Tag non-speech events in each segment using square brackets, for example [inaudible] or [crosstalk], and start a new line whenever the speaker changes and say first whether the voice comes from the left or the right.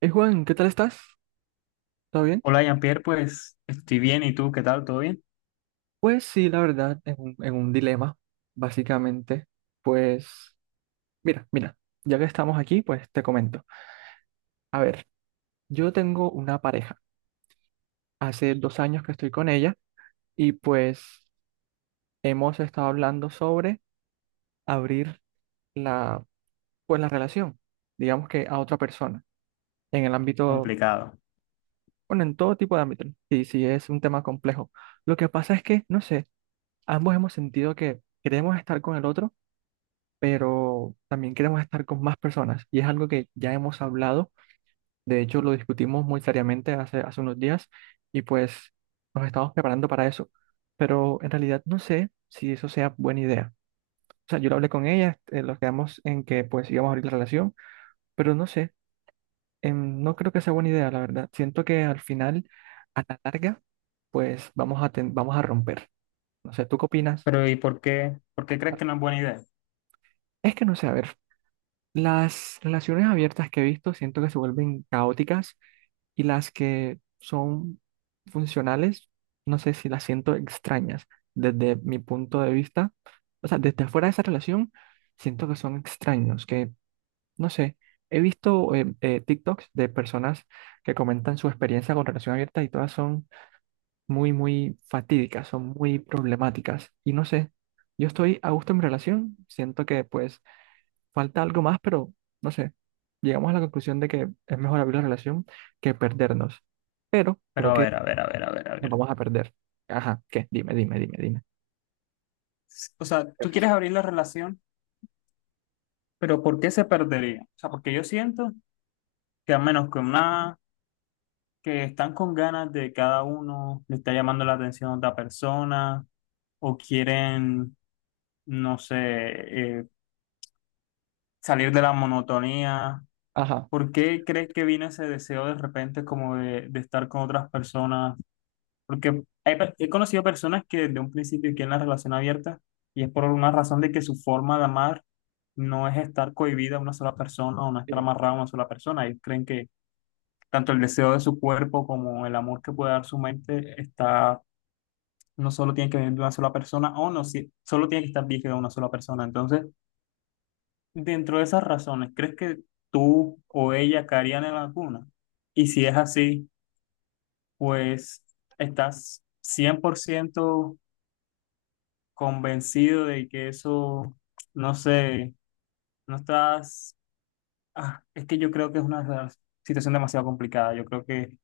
right: Juan, ¿qué tal estás? ¿Todo bien?
left: Hola, Jean-Pierre, pues estoy bien. ¿Y tú qué tal? ¿Todo bien?
right: Pues sí, la verdad, en un dilema, básicamente. Pues, mira, mira, ya que estamos aquí, pues te comento. A ver, yo tengo una pareja. Hace dos años que estoy con ella y pues hemos estado hablando sobre abrir la, pues, la relación, digamos que a otra persona, en el ámbito,
left: Complicado.
right: bueno, en todo tipo de ámbito. Sí, sí, es un tema complejo. Lo que pasa es que, no sé, ambos hemos sentido que queremos estar con el otro, pero también queremos estar con más personas y es algo que ya hemos hablado, de hecho lo discutimos muy seriamente hace unos días y pues nos estamos preparando para eso, pero en realidad no sé si eso sea buena idea. O sea, yo lo hablé con ella, nos quedamos en que pues íbamos a abrir la relación, pero no sé, no creo que sea buena idea, la verdad. Siento que al final, a la larga, pues vamos a, vamos a romper. No sé, ¿tú qué opinas?
left: Pero ¿y por qué? ¿Por qué crees que no es buena idea?
right: Es que no sé, a ver. Las relaciones abiertas que he visto siento que se vuelven caóticas y las que son funcionales, no sé si las siento extrañas desde mi punto de vista. O sea, desde fuera de esa relación, siento que son extraños, que no sé, he visto TikToks de personas que comentan su experiencia con relación abierta y todas son muy, muy fatídicas, son muy problemáticas. Y no sé, yo estoy a gusto en mi relación, siento que pues falta algo más, pero no sé. Llegamos a la conclusión de que es mejor abrir la relación que perdernos. Pero
left: Pero
right: creo
left: a
right: que
left: ver, a ver, a ver, a ver, a
right: nos
left: ver.
right: vamos a perder. Ajá, ¿qué? Dime, dime, dime, dime.
left: O sea,
right: ¿Qué
left: tú
right: pasó?
left: quieres abrir la relación, pero ¿por qué se perdería? O sea, porque yo siento que a menos que una, que están con ganas de cada uno, le está llamando la atención a otra persona, o quieren, no sé, eh, salir de la monotonía.
right: Ajá.
left: ¿Por qué crees que viene ese deseo de repente como de estar con otras personas? Porque hay he conocido personas que desde un principio quieren la relación abierta y es por una razón de que su forma de amar no es estar cohibida a una sola persona o no estar
right: Sí.
left: amarrada a una sola persona. Ellos creen que tanto el deseo de su cuerpo como el amor que puede dar su mente está, no solo tiene que venir de una sola persona o no, solo tiene que estar virgen de una sola persona. Entonces, dentro de esas razones, ¿crees que tú o ella caerían en alguna? Y si es así, pues estás 100% convencido de que eso, no sé, no estás, ah, es que yo creo que es una situación demasiado complicada. Yo creo que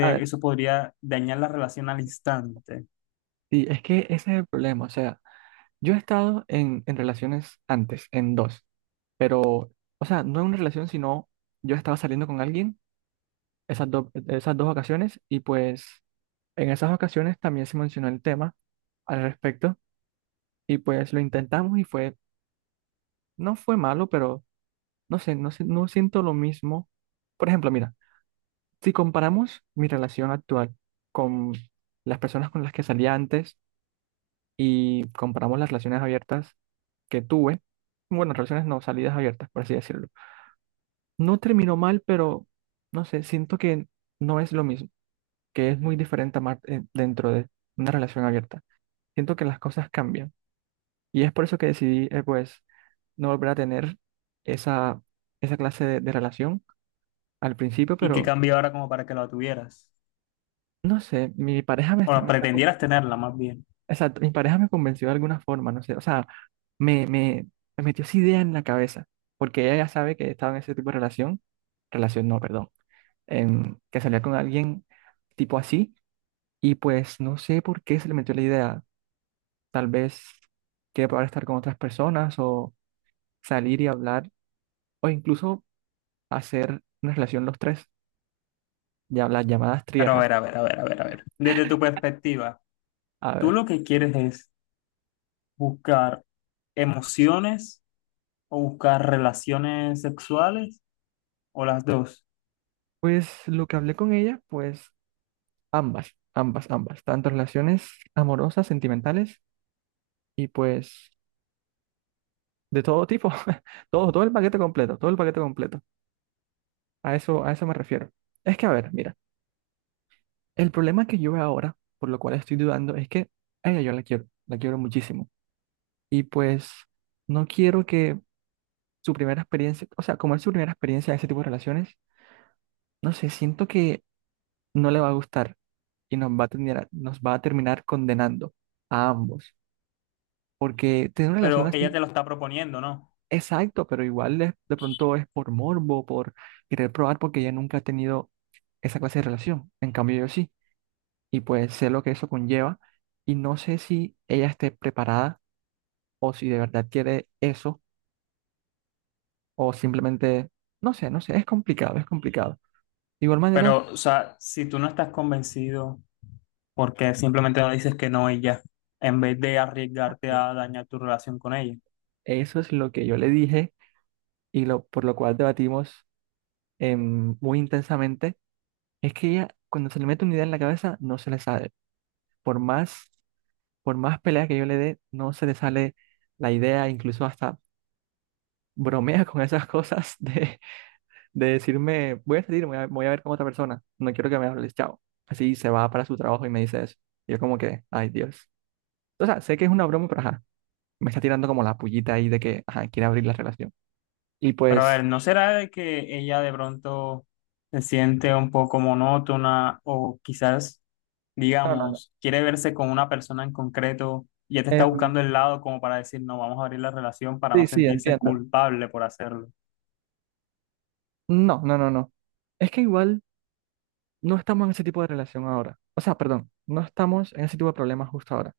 right: A ver,
left: eso podría dañar la relación al instante.
right: sí, es que ese es el problema. O sea, yo he estado en relaciones antes, en dos, pero, o sea, no en una relación, sino yo estaba saliendo con alguien esas, esas dos ocasiones y pues en esas ocasiones también se mencionó el tema al respecto y pues lo intentamos y fue, no fue malo, pero no sé, no siento lo mismo. Por ejemplo, mira, si comparamos mi relación actual con las personas con las que salía antes y comparamos las relaciones abiertas que tuve, bueno, relaciones no, salidas abiertas, por así decirlo. No terminó mal, pero no sé, siento que no es lo mismo, que es muy diferente amar dentro de una relación abierta. Siento que las cosas cambian y es por eso que decidí, pues, no volver a tener esa, esa clase de relación al principio,
left: ¿Y qué
right: pero
left: cambio ahora como para que la tuvieras?
right: no sé, mi pareja me
left: O
right: está,
left: la pretendieras tenerla más bien.
right: exacto, mi pareja me convenció de alguna forma, no sé, o sea, me, me, me metió esa idea en la cabeza, porque ella ya sabe que estaba en ese tipo de relación, relación no, perdón, que salía con alguien tipo así, y pues no sé por qué se le metió la idea, tal vez que poder estar con otras personas o salir y hablar, o incluso hacer una relación los tres, ya las llamadas
left: Pero a
right: triejas.
left: ver, a ver, a ver, a ver, a ver. Desde tu perspectiva,
right: A
left: ¿tú
right: ver,
left: lo que quieres es buscar emociones o buscar relaciones sexuales o las dos?
right: pues lo que hablé con ella, pues ambas, ambas, ambas. Tanto relaciones amorosas, sentimentales y pues de todo tipo. [laughs] Todo, todo el paquete completo, todo el paquete completo. A eso me refiero. Es que, a ver, mira, el problema que yo veo ahora, por lo cual estoy dudando, es que a ella yo la quiero muchísimo. Y pues no quiero que su primera experiencia, o sea, como es su primera experiencia de ese tipo de relaciones, no sé, siento que no le va a gustar y nos va a terminar, nos va a terminar condenando a ambos. Porque tener una relación
left: Pero ella
right: así
left: te lo está proponiendo, ¿no?
right: exacto, pero igual de pronto es por morbo, por querer probar, porque ella nunca ha tenido esa clase de relación. En cambio, yo sí. Y pues sé lo que eso conlleva. Y no sé si ella esté preparada o si de verdad quiere eso o simplemente, no sé, es complicado, es complicado. De igual manera,
left: Pero, o sea, si tú no estás convencido, ¿por qué simplemente no dices que no y ya en vez de arriesgarte
right: claro,
left: a dañar tu relación con ella?
right: eso es lo que yo le dije y lo por lo cual debatimos muy intensamente, es que ella cuando se le mete una idea en la cabeza no se le sale. Por más por más pelea que yo le dé, no se le sale la idea, incluso hasta bromea con esas cosas [laughs] de decirme, voy a salir, voy a, voy a ver con otra persona, no quiero que me hables, chao. Así se va para su trabajo y me dice eso. Y yo como que, ay Dios. O sea, sé que es una broma, pero ajá, me está tirando como la pullita ahí de que, ajá, quiere abrir la relación. Y
left: Pero a ver,
right: pues...
left: ¿no será de que ella de pronto se siente un poco monótona o quizás,
right: No, no, no.
left: digamos, quiere verse con una persona en concreto y ya te está
right: Em,
left: buscando el lado como para decir, no, vamos a abrir la relación para no
right: sí, sí,
left: sentirse
right: entiendo.
left: culpable por hacerlo?
right: No, no, no, no. Es que igual no estamos en ese tipo de relación ahora. O sea, perdón, no estamos en ese tipo de problemas justo ahora.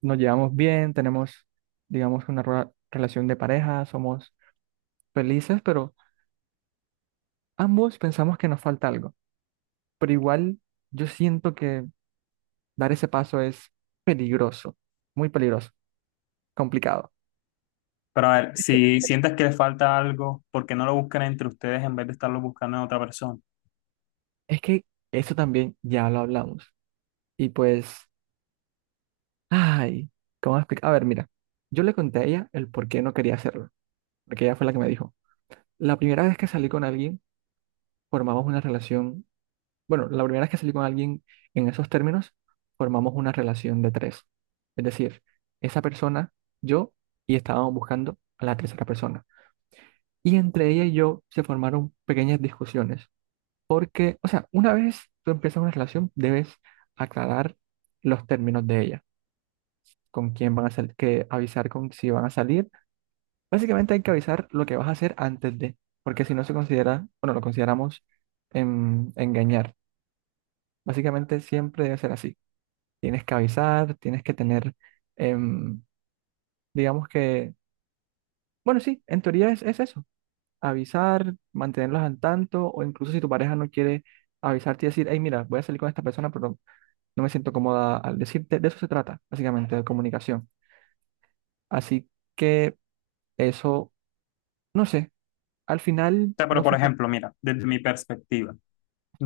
right: Nos llevamos bien, tenemos, digamos, una relación de pareja, somos felices, pero ambos pensamos que nos falta algo. Pero igual yo siento que dar ese paso es peligroso, muy peligroso, complicado.
left: Pero a ver, si sientes que le falta algo, ¿por qué no lo buscan entre ustedes en vez de estarlo buscando en otra persona?
right: Es que eso también ya lo hablamos. Y pues, ay, ¿cómo explicar? A ver, mira, yo le conté a ella el por qué no quería hacerlo, porque ella fue la que me dijo, la primera vez que salí con alguien, formamos una relación bueno, la primera vez que salí con alguien en esos términos, formamos una relación de tres. Es decir, esa persona, yo, y estábamos buscando a la tercera persona. Y entre ella y yo se formaron pequeñas discusiones. Porque, o sea, una vez tú empiezas una relación, debes aclarar los términos de ella. Con quién van a salir, que avisar con si van a salir. Básicamente hay que avisar lo que vas a hacer antes de, porque si no se considera, bueno, lo consideramos engañar. Básicamente siempre debe ser así. Tienes que avisar, tienes que tener, em, digamos que, bueno, sí, en teoría es eso, avisar, mantenerlos al tanto, o incluso si tu pareja no quiere avisarte y decir, hey, mira, voy a salir con esta persona, pero no me siento cómoda al decirte, de eso se trata, básicamente, de comunicación. Así que eso, no sé, al final
left: Sea, pero
right: no
left: por
right: funciona.
left: ejemplo, mira, desde mi perspectiva,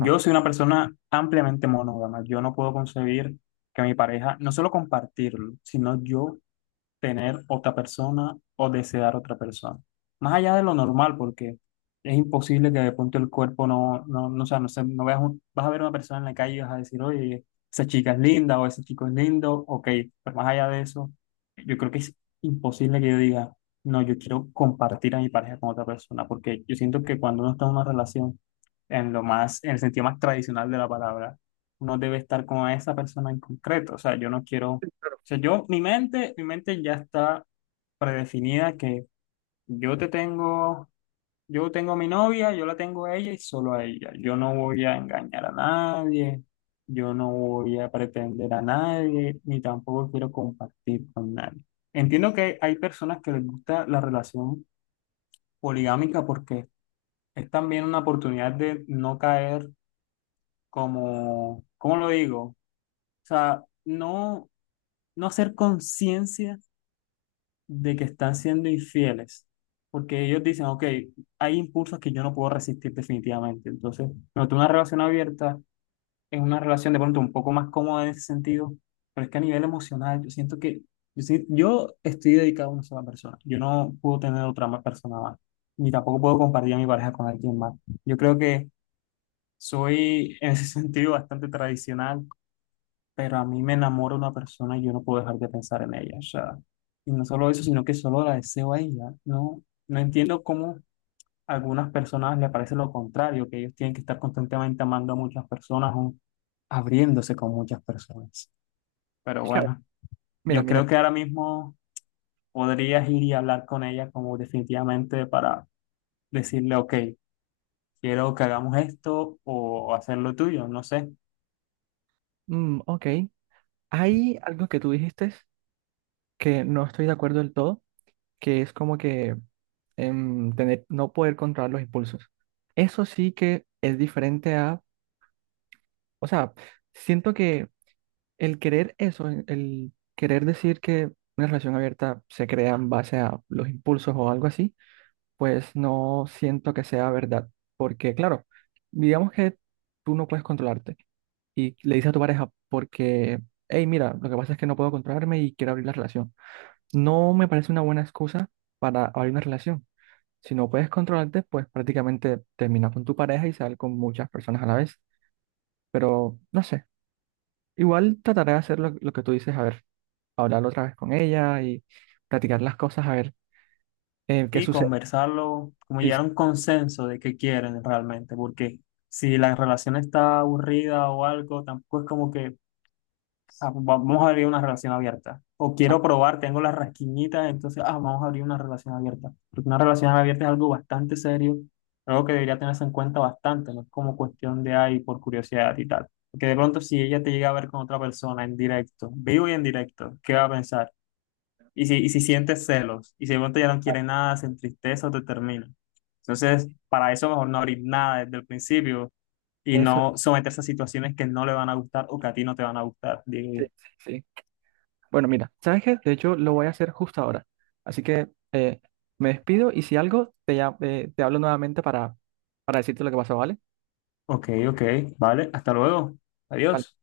right: Ah,
left: soy una persona ampliamente monógama. Yo no puedo concebir que mi pareja, no solo compartirlo, sino yo tener otra persona o desear otra persona. Más allá de lo normal, porque es imposible que de pronto el cuerpo no, no, no, o sea, no, sé, no veas vas a ver una persona en la calle y vas a decir, oye, esa chica es linda o ese chico es lindo, ok, pero más allá de eso, yo creo que es imposible que yo diga, no, yo quiero compartir a mi pareja con otra persona, porque yo siento que cuando uno está en una relación, en lo más, en el sentido más tradicional de la palabra, uno debe estar con esa persona en concreto, o sea, yo no quiero o sea, yo, mi mente ya está predefinida que yo te tengo, yo tengo a mi novia, yo la tengo a ella y solo a ella. Yo no voy a engañar a nadie, yo no voy a pretender a nadie, ni tampoco quiero compartir con nadie. Entiendo que hay personas que les gusta la relación poligámica porque es también una oportunidad de no caer como, ¿cómo lo digo? O sea, no, no hacer conciencia de que están siendo infieles, porque ellos dicen, ok, hay impulsos que yo no puedo resistir definitivamente. Entonces, no, tú una relación abierta es una relación de pronto un poco más cómoda en ese sentido, pero es que a nivel emocional yo siento que yo, yo estoy dedicado a una sola persona, yo no puedo tener otra más persona más, ni tampoco puedo compartir a mi pareja con alguien más. Yo creo que soy en ese [laughs] sentido bastante tradicional pero a mí me enamora una persona y yo no puedo dejar de pensar en ella. O sea, y no solo eso, sino que solo la deseo a ella. No, no entiendo cómo a algunas personas le parece lo contrario, que ellos tienen que estar constantemente amando a muchas personas o abriéndose con muchas personas. Pero
right: es que, a ver,
left: bueno,
right: mira,
left: yo
right: mira,
left: creo que ahora mismo podrías ir y hablar con ella como definitivamente para decirle, ok, quiero que hagamos esto o hacer lo tuyo, no sé.
right: mm, ok, hay algo que tú dijiste que no estoy de acuerdo del todo, que es como que tener, no poder controlar los impulsos. Eso sí que es diferente a, o sea, siento que el querer eso, el querer decir que una relación abierta se crea en base a los impulsos o algo así, pues no siento que sea verdad, porque claro, digamos que tú no puedes controlarte y le dices a tu pareja porque, hey, mira, lo que pasa es que no puedo controlarme y quiero abrir la relación. No me parece una buena excusa para abrir una relación. Si no puedes controlarte, pues prácticamente terminas con tu pareja y sal con muchas personas a la vez. Pero no sé, igual trataré de hacer lo que tú dices, a ver, hablar otra vez con ella y platicar las cosas, a ver qué
left: Sí,
right: sucede.
left: conversarlo, como
right: Sí,
left: llegar a
right: sí,
left: un consenso de qué quieren realmente, porque si la relación está aburrida o algo, tampoco es como que ah, pues vamos a abrir una relación abierta. O
right: ah,
left: quiero probar, tengo las rasquiñitas, entonces, ah, vamos a abrir una relación abierta. Porque una relación abierta es algo bastante serio, algo que debería tenerse en cuenta bastante, no es como cuestión de ahí por curiosidad y tal. Porque de pronto si ella te llega a ver con otra persona en directo, vivo y en directo, ¿qué va a pensar? Y si sientes celos, y si de pronto ya no quieres nada, sin tristeza o te termina. Entonces, para eso mejor no abrir nada desde el principio y
right: eso,
left: no someterse a situaciones que no le van a gustar o que a ti no te van a gustar. Digo,
right: sí, sí, sí. Bueno, mira, ¿sabes qué? De hecho, lo voy a hacer justo ahora. Así que me despido y si algo, te, te hablo nuevamente para decirte lo que pasó, ¿vale?
left: ok, ok, vale, hasta luego,
right: Vale.
left: adiós.